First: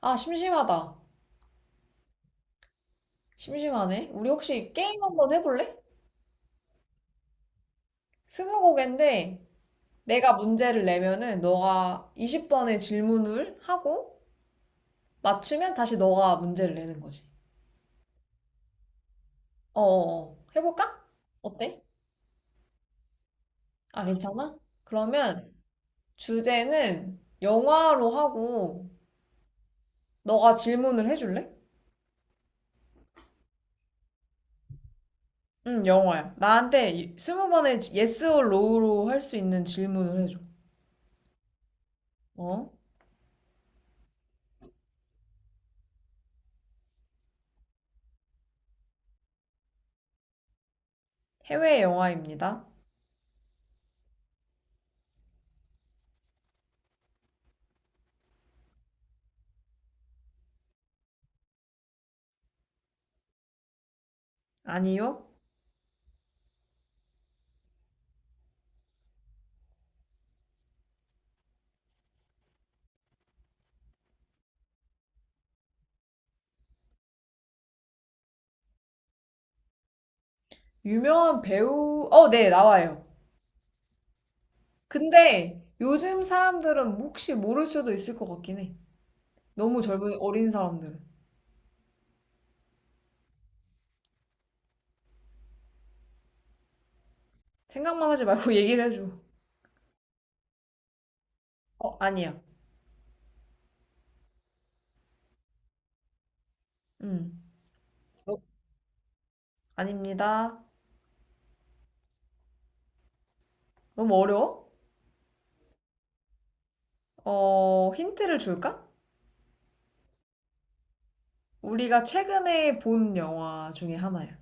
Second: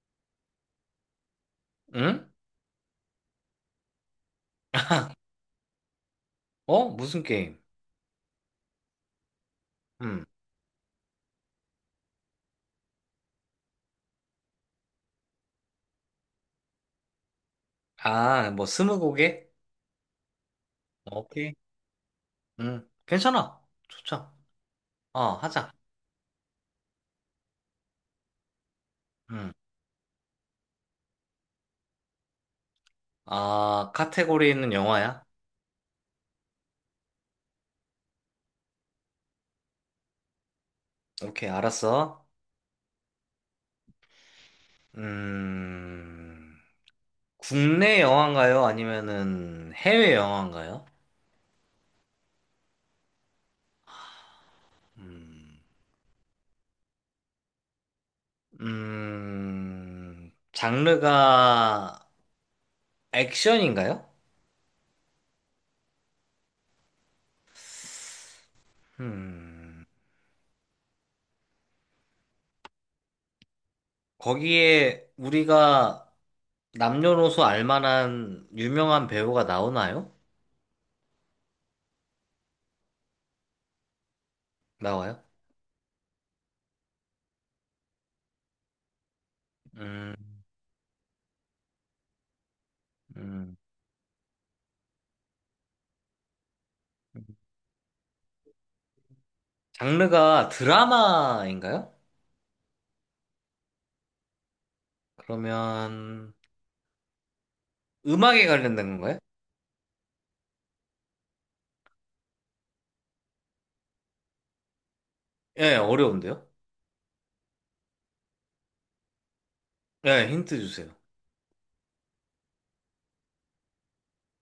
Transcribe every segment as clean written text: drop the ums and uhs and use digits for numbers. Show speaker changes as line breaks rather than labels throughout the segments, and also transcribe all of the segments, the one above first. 아, 심심하다.
응?
심심하네. 우리 혹시 게임 한번 해볼래?
어? 무슨 게임?
스무고개인데
음.
내가 문제를 내면은 너가 20번의 질문을 하고 맞추면 다시 너가 문제를 내는 거지.
아, 뭐 스무고개?
어어어. 해볼까?
오케이.
어때?
음. 괜찮아.
아,
좋죠.
괜찮아?
어,
그러면
하자.
주제는 영화로 하고
음.
너가 질문을 해줄래?
아, 카테고리는 영화야?
응, 영화야. 나한테 20번의 yes or no로 할 수 있는 질문을 해줘.
오케이, 알았어.
어?
음. 국내 영화인가요? 아니면은 해외 영화인가요?
해외 영화입니다.
음. 음. 장르가 액션인가요?
아니요?
음. 거기에 우리가 남녀노소 알만한 유명한 배우가 나오나요?
유명한 배우, 네, 나와요.
나와요?
근데 요즘 사람들은 혹시 모를 수도 있을 것 같긴 해. 너무
음,
젊은, 어린 사람들은.
음.
생각만 하지 말고 얘기를 해줘.
장르가 드라마인가요?
아니야.
그러면
음, 어,
음악에 관련된 건가요?
아닙니다. 너무 어려워?
예, 어려운데요?
힌트를 줄까?
예, 힌트 주세요.
우리가 최근에 본 영화 중에 하나야.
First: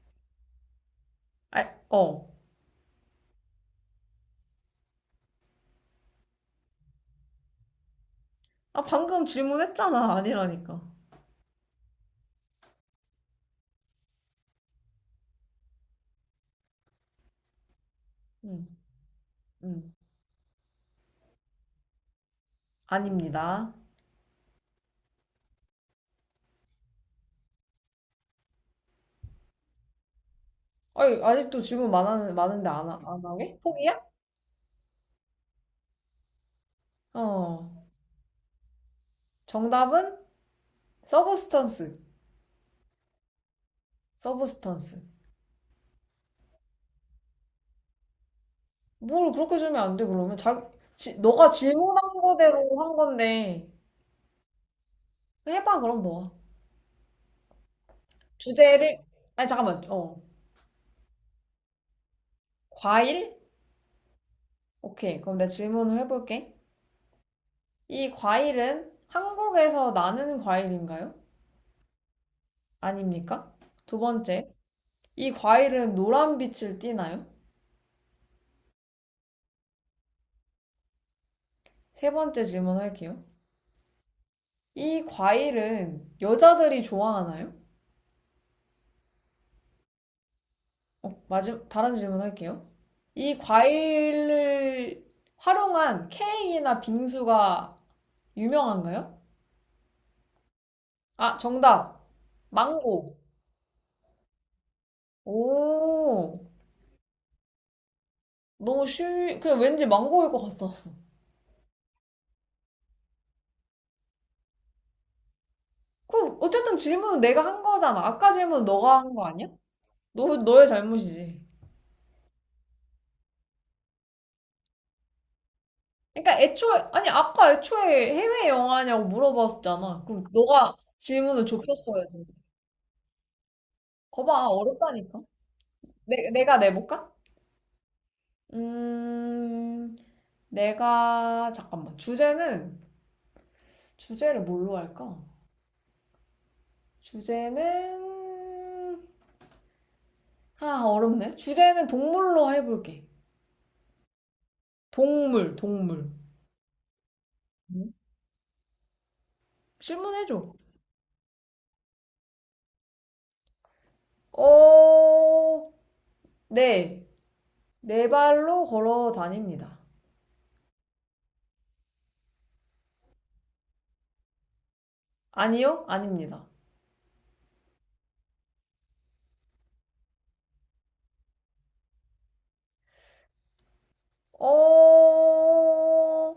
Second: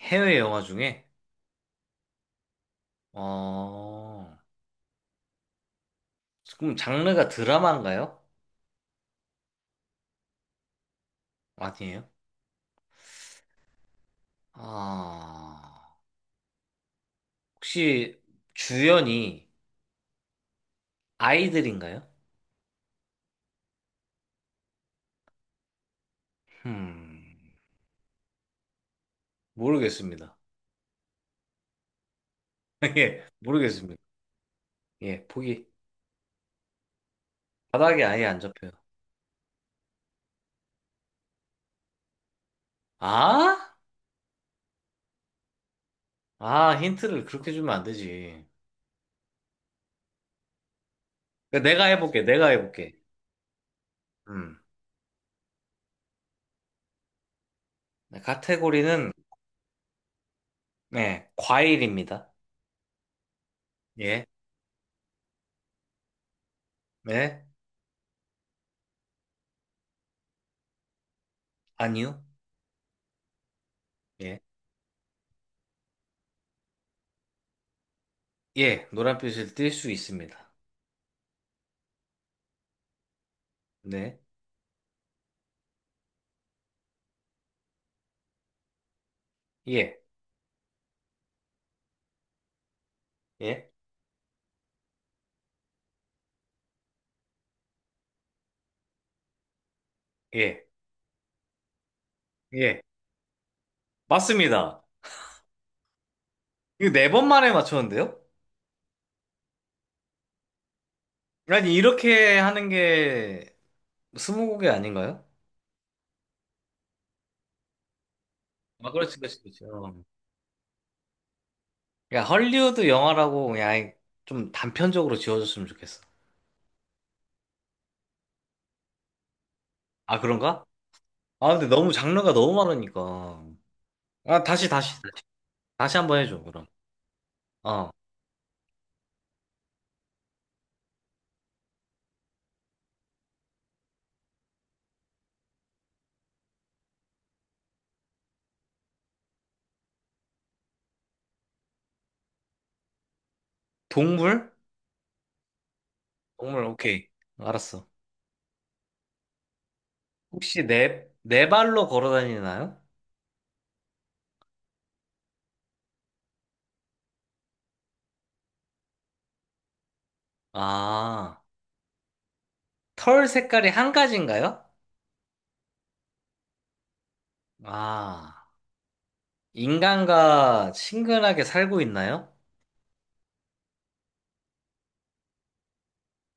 해외 영화 중에?
아, 어.
어, 그럼 장르가 드라마인가요?
아, 방금 질문했잖아. 아니라니까.
아니에요? 아, 혹시
음,
주연이
음.
아이들인가요?
아닙니다.
음, 모르겠습니다.
아니, 아직도 질문 많은데 안, 하- 안
예,
하게?
모르겠습니다.
포기야?
예, 보기.
어.
바닥에 아예 안 잡혀요.
정답은 서브스턴스.
아?
서브스턴스.
아, 힌트를 그렇게 주면 안 되지.
뭘 그렇게 주면 안 돼, 그러면. 자, 너가
그러니까 내가
질문한
해볼게, 내가
거대로 한
해볼게.
건데.
음.
해봐, 그럼 너가.
네,
주제를,
카테고리는,
아니, 잠깐만.
네, 과일입니다.
과일?
예,
오케이. 그럼 내가 질문을 해볼게.
네,
이 과일은 한국에서 나는 과일인가요?
아니요.
아닙니까? 두
예,
번째. 이 과일은 노란 빛을 띠나요?
예, 노란빛을 띨 수 있습니다.
세 번째 질문할게요.
네,
이 과일은 여자들이 좋아하나요?
예,
다른 질문 할게요. 이
예,
과일을 활용한 케이크나 빙수가 유명한가요?
예,
아, 정답.
예.
망고.
맞습니다.
오,
이거 네 번 만에 맞췄는데요?
너무 쉬, 그냥 왠지 망고일 것 같았어.
아니, 이렇게 하는 게 스무고개 아닌가요?
그럼 어쨌든 질문은 내가 한 거잖아. 아까 질문
아,
너가 한
그렇지,
거
그렇지,
아니야?
그렇지. 어.
너의 잘못이지.
야, 헐리우드 영화라고 그냥 아예 좀 단편적으로 지어줬으면 좋겠어.
그러니까 아니, 아까 애초에 해외 영화냐고 물어봤었잖아.
아,
그럼
그런가?
너가 질문을
아, 근데 너무
좁혔어야 돼.
장르가 너무 많으니까. 아,
거봐,
다시, 다시,
어렵다니까.
다시. 다시 한번
내,
해줘,
내가
그럼.
내볼까?
어.
음, 내가 잠깐만 주제는 주제를 뭘로 할까? 주제는 아, 어렵네. 주제는 동물로 해볼게.
동물?
동물, 동물.
동물, 오케이. 알았어.
응? 질문해줘.
혹시 네, 네 발로 걸어 다니나요?
어, 네. 네 발로 걸어 다닙니다.
아, 털 색깔이 한 가지인가요?
아니요? 아닙니다.
아, 인간과 친근하게 살고 있나요?
어,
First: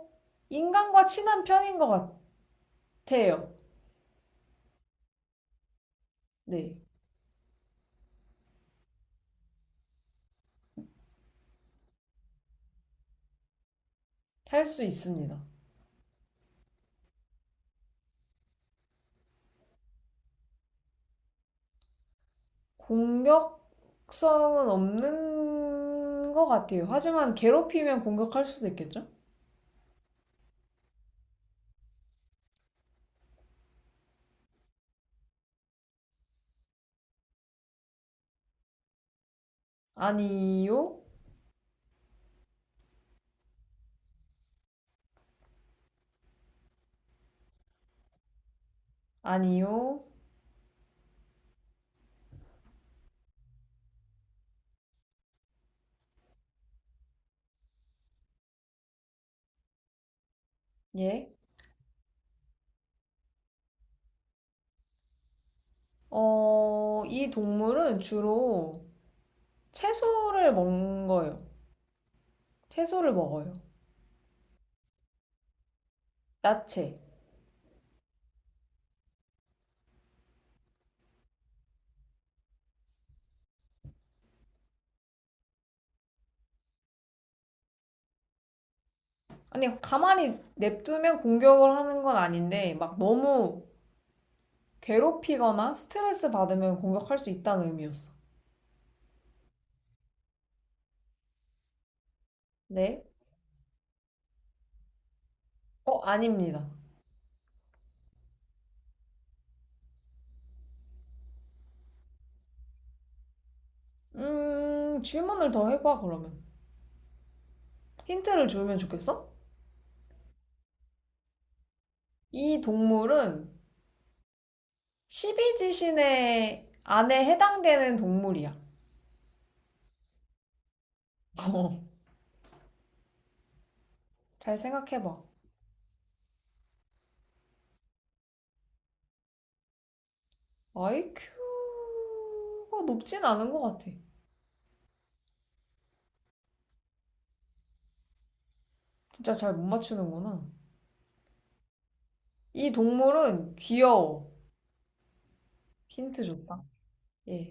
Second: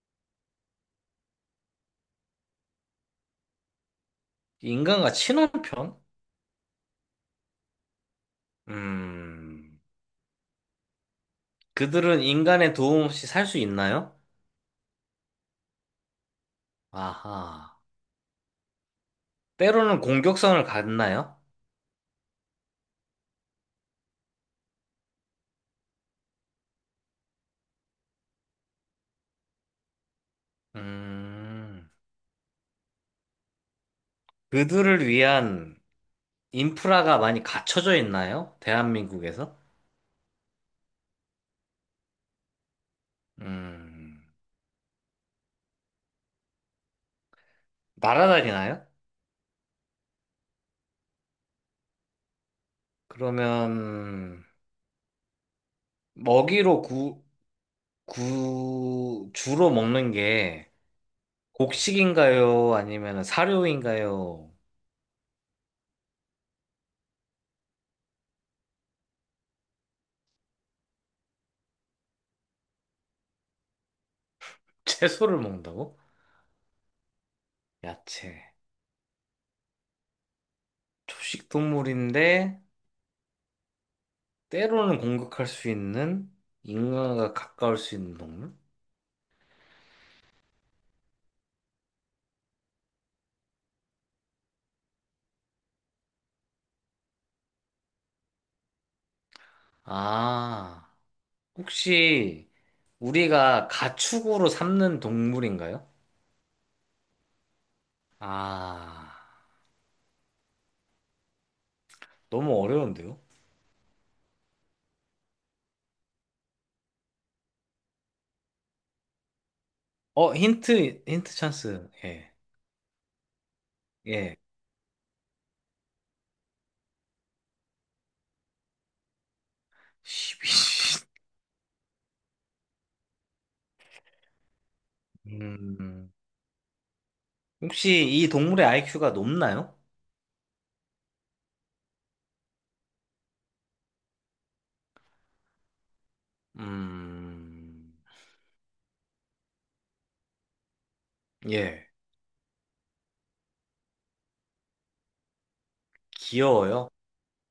인간과 친한 편인 것 같아요.
인간과 친한 편
네.
음, 그들은 인간의 도움 없이 살 수 있나요?
살 수 있습니다.
아하. 때로는 공격성을 갖나요?
공격 속성은 없는 것 같아요. 하지만 괴롭히면 공격할 수도 있겠죠?
음, 그들을 위한 인프라가 많이 갖춰져 있나요? 대한민국에서?
아니요,
음, 날아다니나요?
아니요,
그러면 먹이로 구, 구, 주로 먹는 게
예.
곡식인가요? 아니면 사료인가요?
이 동물은 주로 채소를 먹는 거예요. 채소를 먹어요.
채소를 먹는다고?
야채.
야채. 초식 동물인데 때로는 공격할 수 있는 인간과 가까울 수 있는 동물?
아니, 가만히 냅두면 공격을 하는 건 아닌데, 막 너무 괴롭히거나 스트레스 받으면 공격할 수 있다는 의미였어.
아, 혹시
네?
우리가 가축으로 삼는 동물인가요?
아닙니다.
아, 너무 어려운데요?
질문을 더 해봐, 그러면. 힌트를 주면 좋겠어?
어, 힌트, 힌트 찬스. 예,
이 동물은
예.
십이지신의 안에 해당되는 동물이야.
지
잘 생각해봐.
2 혹시 이 동물의 아이큐가 높나요?
아이큐가 높진 않은 것 같아.
음,
진짜 잘 못 맞추는구나.
예.
이 동물은 귀여워. 힌트 줬다.
귀여워요?
예.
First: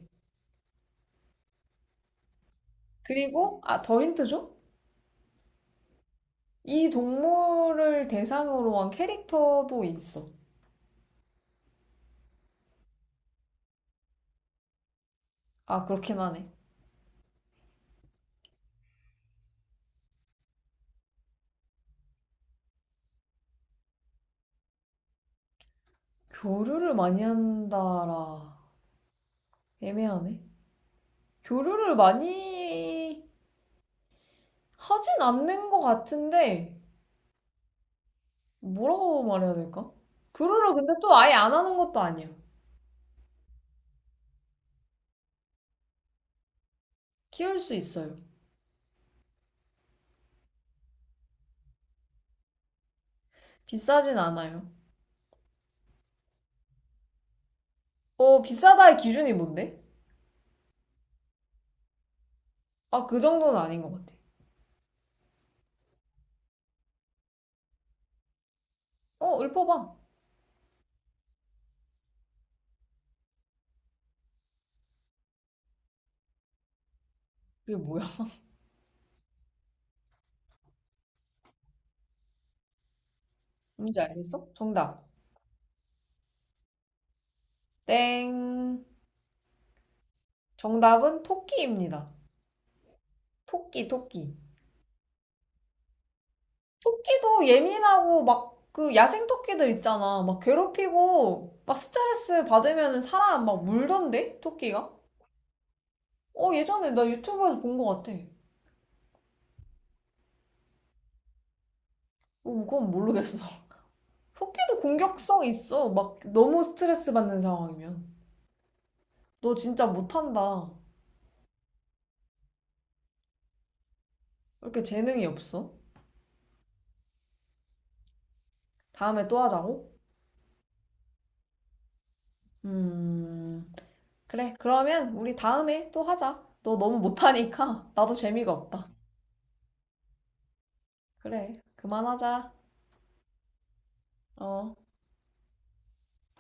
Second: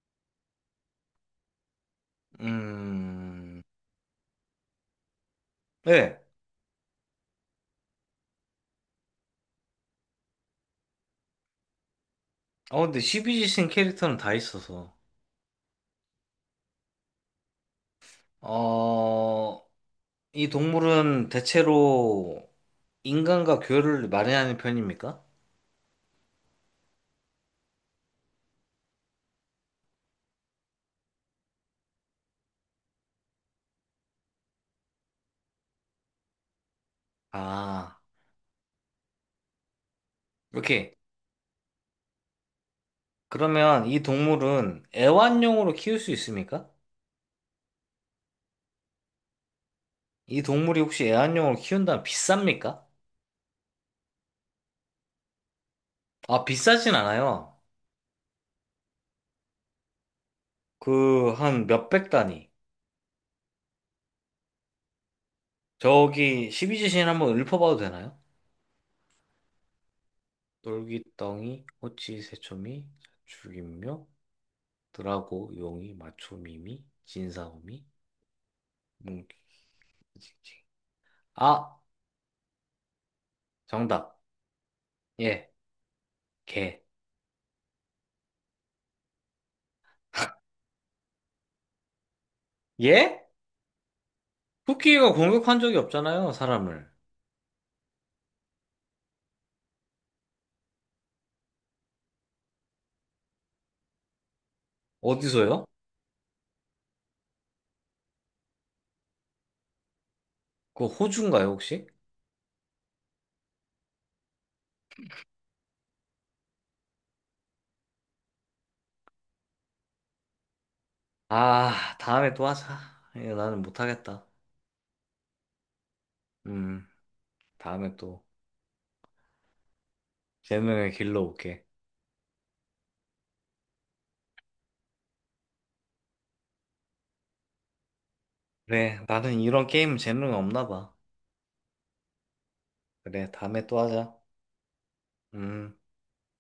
그리고,
음,
아, 더 힌트 줘?
예.
이 동물을 대상으로 한 캐릭터도 있어.
어, 근데 시비지신 캐릭터는 다 있어서.
아, 그렇긴 하네.
어, 이 동물은 대체로 인간과 교류를 많이 하는 편입니까?
교류를 많이 한다라. 애매하네. 교류를 많이 하진 않는 것 같은데,
아,
뭐라고 말해야 될까? 그루를 근데
오케이.
또 아예 안 하는 것도 아니야.
그러면 이 동물은 애완용으로 키울 수 있습니까?
키울 수 있어요.
이 동물이 혹시 애완용으로 키운다면 비쌉니까?
비싸진 않아요.
아, 비싸진 않아요.
비싸다의 기준이 뭔데?
그, 한 몇백 단위.
아, 그 정도는 아닌 것 같아.
저기, 십이지신 한번 읊어봐도 되나요?
읊어봐.
놀기덩이, 호치, 새초미, 죽임묘, 드라고, 용이, 마초미미,
그게
진사오미,
뭐야?
뭉키, 징징. 아,
뭔지
정답.
알겠어? 정답.
예, 개.
땡. 정답은 토끼입니다.
예?
토끼, 토끼.
쿠키가 공격한 적이 없잖아요, 사람을.
토끼도 예민하고 막 그 야생 토끼들 있잖아. 막 괴롭히고 막 스트레스 받으면 사람 막 물던데? 토끼가?
어디서요?
예전에 나 유튜브에서 본 것 같아.
그거 호주인가요, 혹시?
그건 모르겠어. 토끼도 공격성 있어. 막 너무 스트레스 받는 상황이면. 너 진짜 못한다. 왜
아, 다음에 또 하자. 이거 나는 못하겠다.
이렇게 재능이 없어?
음. 다음에 또
다음에 또 하자고?
재능을 길러 올게.
음, 그래. 그러면 우리 다음에 또 하자. 너 너무 못하니까 나도 재미가 없다.
그래, 나는 이런 게임 재능 없나 봐.
그래. 그만하자.
그래, 다음에 또 하자.
어.
음.